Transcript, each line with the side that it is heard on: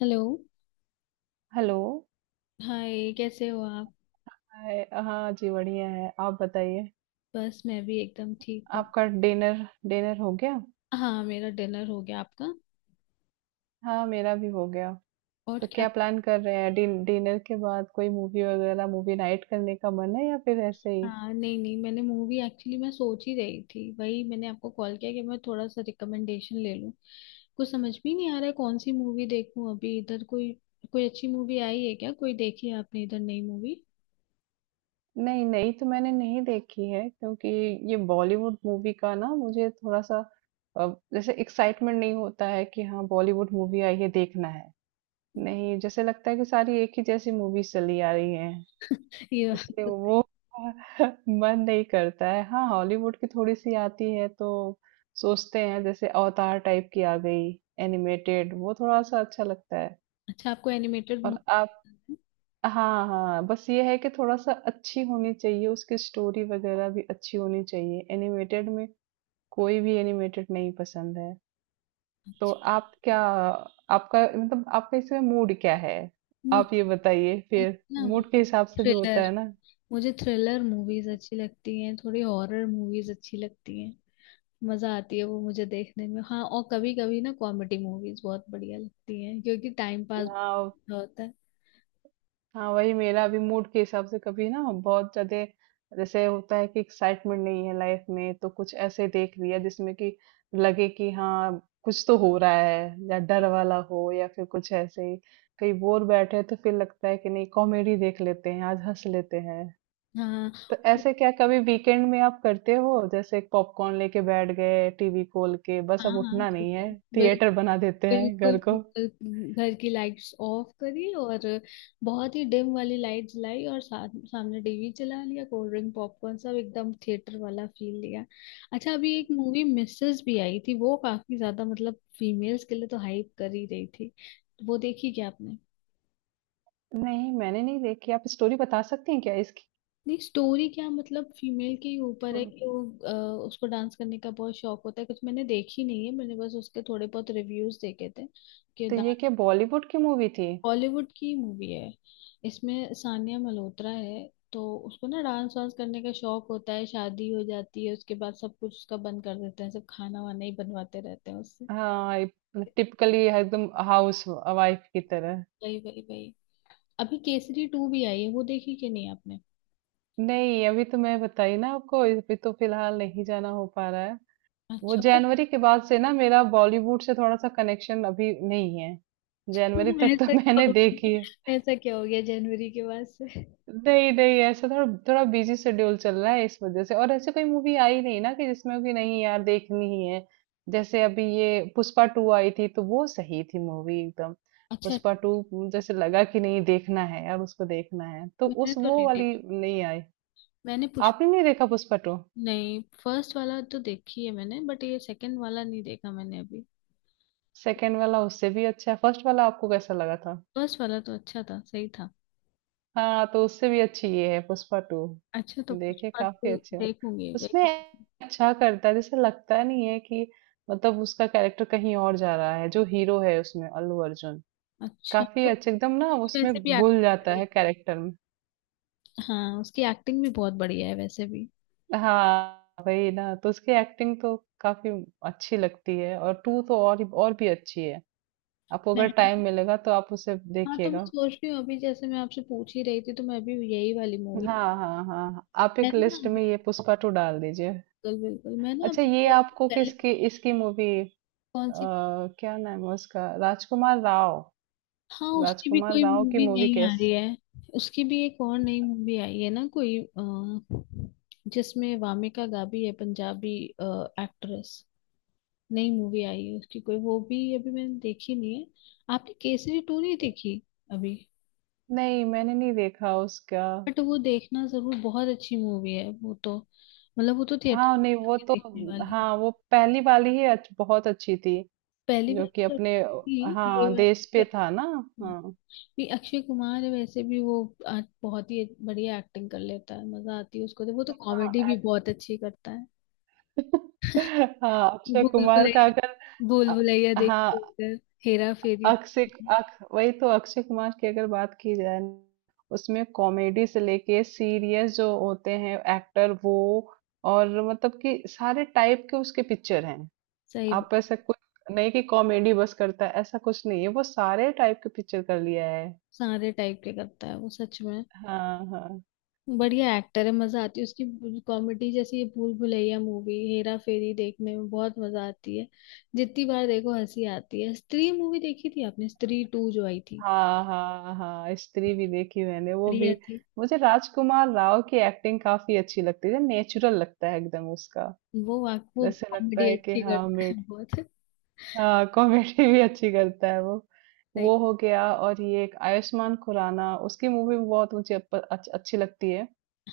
left: Hello.
right: Hello.
left: Hi, कैसे हो आप?
right: हाय, हाँ जी बढ़िया है। आप बताइए,
left: बस मैं भी एकदम ठीक हूँ।
right: आपका डिनर, डिनर हो गया?
left: हाँ, मेरा डिनर हो गया, आपका?
right: हाँ, मेरा भी हो गया।
left: और
right: तो
left: क्या।
right: क्या प्लान कर रहे हैं? डिनर के बाद कोई मूवी वगैरह, मूवी नाइट करने का मन है या फिर ऐसे ही?
left: हाँ, नहीं नहीं, मैंने मूवी एक्चुअली मैं सोच ही रही थी, वही मैंने आपको कॉल किया कि मैं थोड़ा सा रिकमेंडेशन ले लूँ। कुछ समझ भी नहीं आ रहा है, कौन सी मूवी देखूँ अभी इधर कोई कोई अच्छी मूवी आई है क्या? कोई देखी है आपने इधर नई मूवी?
right: नहीं नहीं, तो मैंने नहीं देखी है क्योंकि ये बॉलीवुड मूवी का ना मुझे थोड़ा सा अ, जैसे एक्साइटमेंट नहीं होता है कि हाँ बॉलीवुड मूवी आई है देखना है। नहीं, जैसे लगता है कि सारी एक ही जैसी मूवीज चली आ रही है,
left: ये।
right: इसलिए वो मन नहीं करता है। हाँ, हॉलीवुड की थोड़ी-सी आती है तो सोचते हैं जैसे अवतार टाइप की आ गई, एनिमेटेड, वो थोड़ा-सा अच्छा लगता है।
left: अच्छा, आपको एनिमेटेड
right: और
left: मूवी।
right: आप? हाँ, हाँ, बस ये है कि थोड़ा-सा अच्छी होनी चाहिए, उसकी स्टोरी वगैरह भी अच्छी होनी चाहिए। एनिमेटेड में कोई भी एनिमेटेड नहीं पसंद है। तो
left: अच्छा।
right: आप क्या, आपका मतलब आपका इसमें मूड क्या है?
left: मुझे
right: आप ये बताइए
left: मुझे
right: फिर,
left: ना
right: मूड के
left: मुझे
right: हिसाब से भी होता
left: थ्रिलर।
right: है ना।
left: मुझे थ्रिलर मूवीज अच्छी लगती हैं, थोड़ी हॉरर मूवीज अच्छी लगती हैं, मजा आती है वो मुझे देखने में। हाँ, और कभी कभी ना कॉमेडी मूवीज बहुत बढ़िया लगती हैं क्योंकि टाइम पास
right: हाँ,
left: होता है।
right: हाँ वही, मेरा भी मूड के हिसाब से कभी ना बहुत ज्यादा जैसे होता है कि एक्साइटमेंट नहीं है लाइफ में, तो कुछ ऐसे देख लिया जिसमें कि लगे कि हाँ कुछ तो हो रहा है, या डर वाला हो या फिर कुछ ऐसे ही। कहीं बोर बैठे हैं, तो फिर लगता है कि नहीं कॉमेडी देख लेते हैं, आज हंस लेते हैं।
left: हाँ,
right: तो ऐसे क्या कभी वीकेंड में आप करते हो जैसे पॉपकॉर्न लेके बैठ गए, टीवी खोल के, बस अब
left: हाँ, हाँ,
right: उठना नहीं
left: बिल्कुल
right: है, थिएटर
left: बिल्कुल।
right: बना देते हैं घर
left: बिल्कुल
right: को?
left: बिल्कुल, घर की लाइट्स ऑफ करी और बहुत ही डिम वाली लाइट जलाई और सामने टीवी चला लिया, कोल्ड ड्रिंक पॉपकॉर्न सब एकदम थिएटर वाला फील लिया। अच्छा, अभी एक मूवी मिसेस भी आई थी, वो काफी ज्यादा मतलब फीमेल्स के लिए तो हाइप कर ही रही थी। वो देखी क्या आपने?
right: नहीं मैंने नहीं देखी, आप स्टोरी बता सकती हैं क्या इसकी?
left: नहीं, स्टोरी क्या मतलब फीमेल के ही ऊपर है कि वो उसको डांस करने का बहुत शौक होता है। कुछ मैंने देखी नहीं है, मैंने बस उसके थोड़े बहुत रिव्यूज देखे थे कि।
right: तो ये क्या बॉलीवुड की मूवी थी?
left: बॉलीवुड की मूवी है। इसमें सानिया मल्होत्रा है। तो उसको ना डांस वांस करने का शौक होता है, शादी हो जाती है, उसके बाद सब कुछ उसका बंद कर देते हैं, सब खाना वाना ही बनवाते रहते हैं उससे।
right: हाँ, टिपिकली एकदम हाउस वाइफ की तरह।
left: वही, वही, वही। अभी केसरी टू भी आई है, वो देखी कि नहीं आपने?
right: नहीं अभी तो मैं बताई ना आपको, अभी तो फिलहाल नहीं जाना हो पा रहा है। वो
left: अच्छा, बट।
right: जनवरी के बाद से ना मेरा बॉलीवुड से थोड़ा सा कनेक्शन अभी नहीं है। जनवरी
left: क्यों,
right: तक तो
left: ऐसा क्या
right: मैंने
left: हो
right: देखी।
left: गया, ऐसा क्या हो गया जनवरी के बाद से?
right: नहीं नहीं, ऐसा थोड़ा थोड़ा बिजी शेड्यूल चल रहा है इस वजह से, और ऐसे कोई मूवी आई नहीं ना कि जिसमें कि नहीं यार देखनी ही है। जैसे अभी ये पुष्पा टू आई थी, तो वो सही थी मूवी एकदम,
left: अच्छा।
right: पुष्पा टू। जैसे लगा कि नहीं देखना है यार, उसको देखना है, तो
left: मैंने
right: उस
left: तो
right: वो
left: नहीं
right: वाली
left: देखी।
right: नहीं आई।
left: मैंने पुष्प
right: आपने नहीं देखा पुष्पा टू?
left: नहीं, फर्स्ट वाला तो देखी है मैंने, बट ये सेकंड वाला नहीं देखा मैंने अभी।
right: सेकेंड वाला उससे भी अच्छा है। फर्स्ट वाला आपको कैसा लगा था?
left: फर्स्ट वाला तो अच्छा था, सही था।
right: हाँ तो उससे भी अच्छी ये है पुष्पा टू।
left: अच्छा, तो
right: देखिए
left: पुष्पा
right: काफी
left: टू
right: अच्छी है।
left: देखूंगी,
right: उसमें
left: देखूंगी।
right: अच्छा करता है, जैसे लगता नहीं है कि, मतलब उसका कैरेक्टर कहीं और जा रहा है। जो हीरो है उसमें, अल्लू अर्जुन,
left: अच्छा,
right: काफी
left: तो
right: अच्छे, एकदम ना
left: उसकी
right: उसमें
left: वैसे भी
right: घुल
left: एक्टिंग
right: जाता
left: बढ़िया
right: है कैरेक्टर में।
left: है। हाँ, उसकी एक्टिंग भी बहुत बढ़िया है वैसे भी।
right: हाँ वही ना, तो उसकी एक्टिंग तो काफी अच्छी लगती है, और टू तो और भी अच्छी है। आपको
left: मैं
right: अगर टाइम मिलेगा तो आप उसे
left: हाँ, तो मैं
right: देखिएगा।
left: सोच रही हूँ, अभी जैसे मैं आपसे पूछ ही रही थी, तो मैं अभी यही वाली मूवी।
right: हाँ हाँ हाँ हाँ। आप
left: मैं
right: एक
left: ना
right: लिस्ट में ये पुष्पा टू डाल दीजिए।
left: बिल्कुल, बिल्कुल, मैं ना
right: अच्छा,
left: अभी
right: ये
left: थोड़ी
right: आपको
left: देर पहले।
right: किसकी, इसकी मूवी,
left: कौन सी?
right: क्या नाम है उसका, राजकुमार राव?
left: हाँ, उसकी भी
right: राजकुमार
left: कोई
right: राव की
left: मूवी
right: मूवी
left: नहीं आ
right: कैस
left: रही है। उसकी भी एक और नई मूवी आई है ना कोई जिसमें वामिका गाबी है, पंजाबी एक्ट्रेस। नई मूवी आई है उसकी कोई, वो भी अभी मैंने देखी नहीं है। आपने केसरी टू नहीं देखी अभी?
right: नहीं, मैंने नहीं देखा उसका।
left: बट वो देखना जरूर, बहुत अच्छी मूवी है वो तो, मतलब वो तो थिएटर
right: हाँ नहीं
left: में
right: वो
left: जाके
right: तो,
left: देखने वाली है।
right: हाँ वो पहली वाली ही बहुत अच्छी थी,
left: पहली
right: जो
left: बार
right: कि
left: तो अच्छी
right: अपने,
left: थी ये
right: हाँ
left: बात
right: देश पे था ना।
left: हाँ,
right: हाँ,
left: भी अक्षय कुमार है वैसे भी वो बहुत ही बढ़िया एक्टिंग कर लेता है, मजा आती है उसको तो, वो तो कॉमेडी
right: हाँ।
left: भी बहुत अच्छी करता है।
right: हाँ अक्षय
left: भूल
right: कुमार का
left: भुलैया,
right: अगर,
left: भूल भुलैया
right: अ- हाँ
left: देखी उधर। हेरा फेरी
right: अक्षय,
left: देखी,
right: अक वही तो, अक्षय कुमार की अगर बात की जाए न, उसमें कॉमेडी से लेके सीरियस जो होते हैं एक्टर, वो, और मतलब कि सारे टाइप के उसके पिक्चर हैं।
left: सही।
right: आप ऐसा कुछ नहीं कि कॉमेडी बस करता है, ऐसा कुछ नहीं है, वो सारे टाइप के पिक्चर कर लिया है।
left: सारे टाइप के करता है वो सच में।
right: हाँ हाँ
left: बढ़िया एक्टर है, मजा आती है उसकी कॉमेडी, जैसे ये भूल भुलैया मूवी, हेरा फेरी देखने में बहुत मजा आती है, जितनी बार देखो हंसी आती है। स्त्री मूवी देखी थी आपने, स्त्री टू जो आई थी?
right: हाँ हाँ। हाँ स्त्री भी देखी मैंने, वो भी।
left: बढ़िया थी।
right: मुझे राजकुमार राव की एक्टिंग काफी अच्छी लगती है, नेचुरल लगता है एकदम उसका।
left: वो वाक वो
right: जैसे लगता
left: कॉमेडी
right: है कि
left: अच्छी
right: हाँ,
left: करता है बहुत।
right: हाँ कॉमेडी भी अच्छी करता है वो।
left: सही।
right: वो हो गया, और ये एक आयुष्मान खुराना, उसकी मूवी भी बहुत मुझे अच्छी लगती है।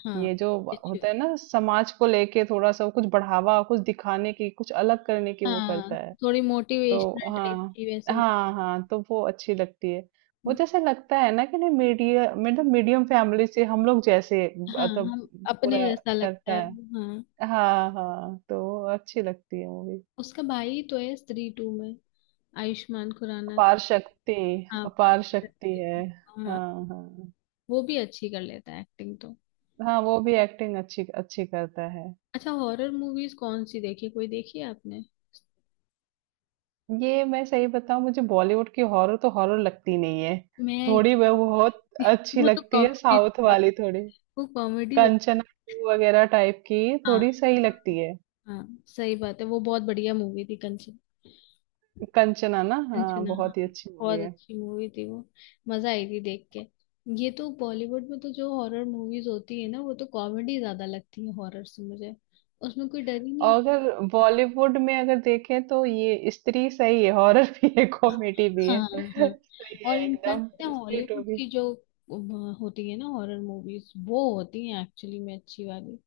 left: हाँ,
right: ये जो
left: अच्छी।
right: होता है ना समाज को लेके थोड़ा सा, कुछ बढ़ावा, कुछ दिखाने की, कुछ अलग करने की, वो
left: हाँ,
right: करता है।
left: थोड़ी
right: तो
left: मोटिवेशनल
right: हाँ,
left: टाइप की वैसे।
right: हाँ हाँ तो वो अच्छी लगती है। वो जैसे लगता है ना कि नहीं, मीडिया मतलब मीडियम फैमिली से हम लोग जैसे,
left: हाँ,
right: मतलब
left: हम अपने
right: पूरा
left: जैसा लगता
right: करता
left: है
right: है।
left: वो, हाँ।
right: हाँ हाँ तो वो अच्छी लगती है मूवी।
left: उसका भाई तो है स्त्री टू में आयुष्मान खुराना का।
right: अपार शक्ति,
left: हाँ, पार्थ
right: अपार शक्ति
left: शक्ति।
right: है।
left: हाँ,
right: हाँ हाँ।
left: वो भी अच्छी कर लेता है एक्टिंग तो।
right: हाँ वो भी एक्टिंग अच्छी अच्छी करता है।
left: अच्छा, हॉरर मूवीज कौन सी देखी, कोई देखी है आपने?
right: ये मैं सही बताऊं, मुझे बॉलीवुड की हॉरर तो हॉरर लगती नहीं है,
left: मैं।
right: थोड़ी वह बहुत अच्छी
left: वो तो
right: लगती है
left: कॉमेडी
right: साउथ
left: होती है।
right: वाली, थोड़ी
left: वो कॉमेडी हो।
right: कंचना टू वगैरह टाइप की, थोड़ी
left: हाँ,
right: सही लगती है।
left: हाँ, सही बात है, वो बहुत बढ़िया मूवी थी, कंचन।
right: कंचना ना, हाँ
left: कंचना,
right: बहुत ही
left: हाँ,
right: अच्छी मूवी
left: बहुत
right: है।
left: अच्छी मूवी थी वो। मजा आई थी देख के। ये तो बॉलीवुड में तो जो हॉरर मूवीज होती है ना, वो तो कॉमेडी ज्यादा लगती है हॉरर से मुझे, उसमें कोई डर ही नहीं।
right: और अगर बॉलीवुड में अगर देखें, तो ये स्त्री सही है, हॉरर भी है, कॉमेडी भी है,
left: हाँ, हाँ।
right: सही
left: और
right: है
left: इनफैक्ट
right: एकदम,
left: पता है
right: स्त्री टू।
left: हॉलीवुड की जो होती है ना हॉरर मूवीज, वो होती है एक्चुअली में अच्छी वाली।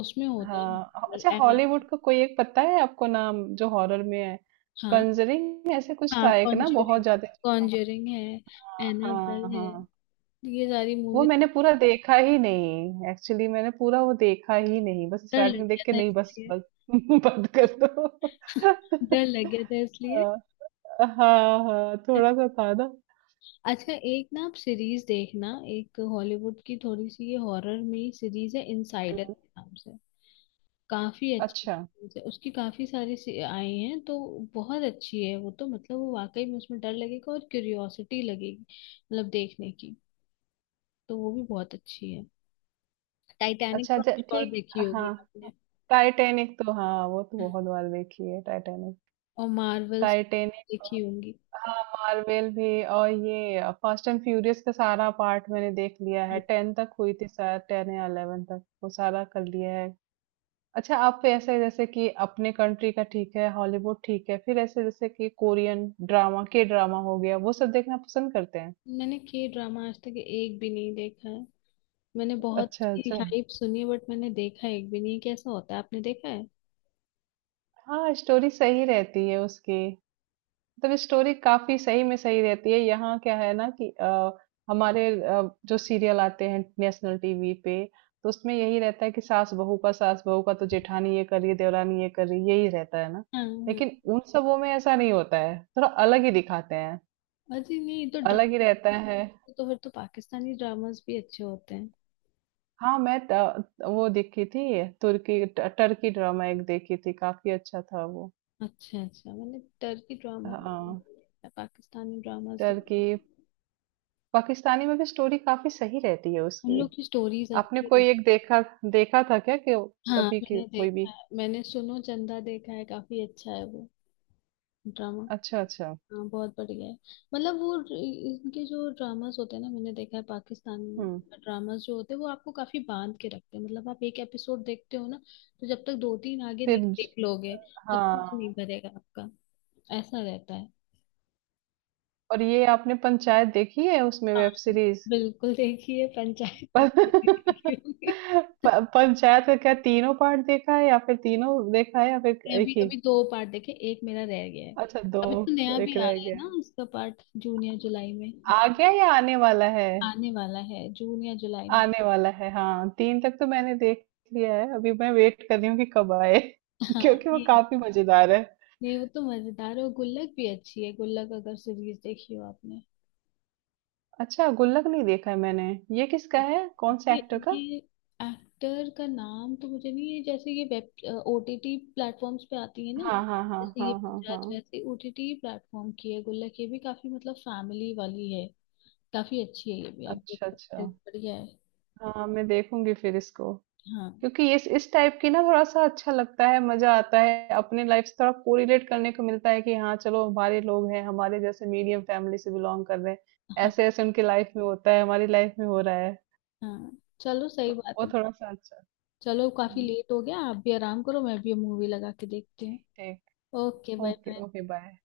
left: उसमें होता है।
right: हाँ, ह अच्छा,
left: एनाबेल।
right: हॉलीवुड का कोई एक पता है आपको नाम, जो हॉरर में है?
left: हाँ,
right: कंजरिंग ऐसे कुछ
left: हाँ,
right: था एक ना, बहुत
left: कॉन्जरिंग।
right: ज्यादा।
left: कॉन्जरिंग है।
right: हाँ हाँ
left: एनाबेल है।
right: हाँ।
left: ये सारी
right: वो
left: मूवीज।
right: मैंने पूरा देखा ही नहीं एक्चुअली, मैंने पूरा वो देखा ही नहीं, बस
left: डर लग
right: स्टार्टिंग देख
left: गया
right: के
left: था
right: नहीं, बस
left: इसलिए।
right: बस बंद कर दो।
left: डर लग गया था इसलिए।
right: हाँ हाँ हाँ, थोड़ा सा था ना।
left: अच्छा, एक ना आप सीरीज देखना। एक हॉलीवुड की थोड़ी सी ये हॉरर में सीरीज है इनसाइडर
right: हम्म।
left: के नाम से। काफी अच्छी
right: अच्छा,
left: series है। उसकी काफी सारी आई हैं तो बहुत अच्छी है वो तो, मतलब वो वाकई में उसमें डर लगेगा और क्यूरियोसिटी लगेगी मतलब देखने की। तो वो भी बहुत अच्छी है। टाइटैनिक
right: अच्छा
left: तो आपने और
right: ठीक।
left: देखी
right: हाँ
left: होगी आपने।
right: टाइटैनिक तो, हाँ वो तो बहुत बार देखी है टाइटैनिक,
left: और मार्वल्स
right: टाइटैनिक।
left: देखी होंगी।
right: हाँ, मार्वेल भी, और ये फास्ट एंड फ्यूरियस का सारा पार्ट मैंने देख लिया है, टेन तक हुई थी शायद, टेन या 11 तक, वो सारा कर लिया है। अच्छा, आप ऐसे जैसे कि अपने कंट्री का ठीक है, हॉलीवुड ठीक है, फिर ऐसे जैसे कि कोरियन ड्रामा, के ड्रामा हो गया, वो सब देखना पसंद करते हैं?
left: मैंने के ड्रामा आज तक एक भी नहीं देखा है। मैंने बहुत
right: अच्छा
left: ही
right: अच्छा,
left: हाइप सुनी है, बट मैंने देखा एक भी नहीं, कैसा होता है, आपने देखा है?
right: हाँ स्टोरी सही रहती है उसकी, मतलब स्टोरी काफी सही में सही रहती है। यहाँ क्या है ना कि हमारे जो सीरियल आते हैं नेशनल टीवी पे, तो उसमें यही रहता है कि सास बहू का, सास बहू का, तो जेठानी ये कर रही है, देवरानी ये कर रही है, यही रहता है ना।
left: हाँ,
right: लेकिन
left: हाँ।
right: उन सबों में ऐसा नहीं होता है, थोड़ा अलग ही दिखाते हैं,
left: अरे नहीं, तो
right: अलग ही
left: ड्रामा।
right: रहता है।
left: तो फिर तो पाकिस्तानी ड्रामास भी अच्छे होते हैं।
right: हाँ मैं वो देखी थी, तुर्की टर्की ड्रामा एक देखी थी, काफी अच्छा था वो।
left: अच्छा, अच्छा, मैंने टर्की ड्रामा,
right: हाँ
left: पाकिस्तानी ड्रामास
right: टर्की।
left: देखे।
right: पाकिस्तानी में भी स्टोरी काफी सही रहती है
left: उन
right: उसकी।
left: लोग की स्टोरीज
right: आपने
left: अच्छी
right: कोई एक
left: होती।
right: देखा, देखा था क्या कि
left: हाँ,
right: अभी की
left: मैंने
right: कोई
left: देखा
right: भी?
left: है, मैंने सुनो चंदा देखा है, काफी अच्छा है वो ड्रामा।
right: अच्छा अच्छा।
left: हाँ, बहुत बढ़िया है। मतलब वो इनके जो ड्रामास होते हैं ना, मैंने देखा है
right: हम्म।
left: पाकिस्तानी ड्रामास जो होते हैं, वो आपको काफी बांध के रखते हैं, मतलब आप एक एपिसोड देखते हो ना, तो जब तक दो तीन आगे
right: फिर
left: नहीं
right: ज-
left: देख लोगे, तब तक मन
right: हाँ।
left: नहीं भरेगा आपका। ऐसा रहता है।
right: और ये आपने पंचायत देखी है, उसमें
left: हाँ,
right: वेब सीरीज?
left: बिल्कुल, देखिए पंचायत किसने नहीं
right: प-
left: देखी होगी।
right: पंचायत का क्या तीनों पार्ट देखा है, या फिर तीनों देखा है या फिर
left: मैं अभी
right: एक ही?
left: अभी दो पार्ट देखे, एक मेरा रह गया है।
right: अच्छा दो,
left: अभी तो नया
right: एक
left: भी आ
right: रह
left: रहा है
right: गया
left: ना
right: है,
left: उसका पार्ट जून या जुलाई में।
right: आ गया या आने वाला है?
left: आने वाला है जून या जुलाई में।
right: आने वाला है, हाँ तीन तक तो मैंने देख लिया है। अभी मैं वेट कर रही हूँ कि कब आए,
left: हाँ,
right: क्योंकि वो
left: ये।
right: काफी मजेदार है।
left: नहीं, वो तो मजेदार है, और गुल्लक भी अच्छी है, गुल्लक अगर सीरीज देखी हो आपने।
right: अच्छा, गुल्लक नहीं देखा है मैंने। ये किसका है? कौन से
left: ये
right: एक्टर का?
left: ये एक्टर का नाम तो मुझे नहीं है, जैसे ये वेब ओटीटी प्लेटफॉर्म्स पे आती है ना,
right: हाँ, हाँ, हाँ,
left: जैसे ये
right: हाँ, हाँ,
left: पंचायत
right: हाँ।
left: वैसे ओटीटी प्लेटफॉर्म की है गुल्लक, ये भी काफी मतलब फैमिली वाली है। काफी अच्छी है, ये भी आप देख
right: अच्छा,
left: सकते
right: अच्छा।
left: हो, बढ़िया है।
right: हाँ, मैं देखूँगी फिर इसको।
left: हाँ,
right: क्योंकि इस टाइप की ना थोड़ा-सा अच्छा लगता है, मज़ा आता है। अपनी लाइफ से थोड़ा कोरिलेट करने को मिलता है कि हाँ, चलो हमारे लोग हैं, हमारे जैसे मीडियम फैमिली से बिलॉन्ग कर रहे हैं।
left: हाँ,
right: ऐसे-ऐसे उनकी लाइफ में होता है, हमारी लाइफ में हो रहा है।
left: हाँ, चलो,
right: तो
left: सही बात
right: वो
left: है।
right: थोड़ा-सा अच्छा।
left: चलो काफी
right: हुँ,
left: लेट हो गया, आप भी आराम करो, मैं भी मूवी लगा के देखती हूँ।
right: ठीक।
left: Okay, bye
right: okay,
left: bye.
right: Okay, bye.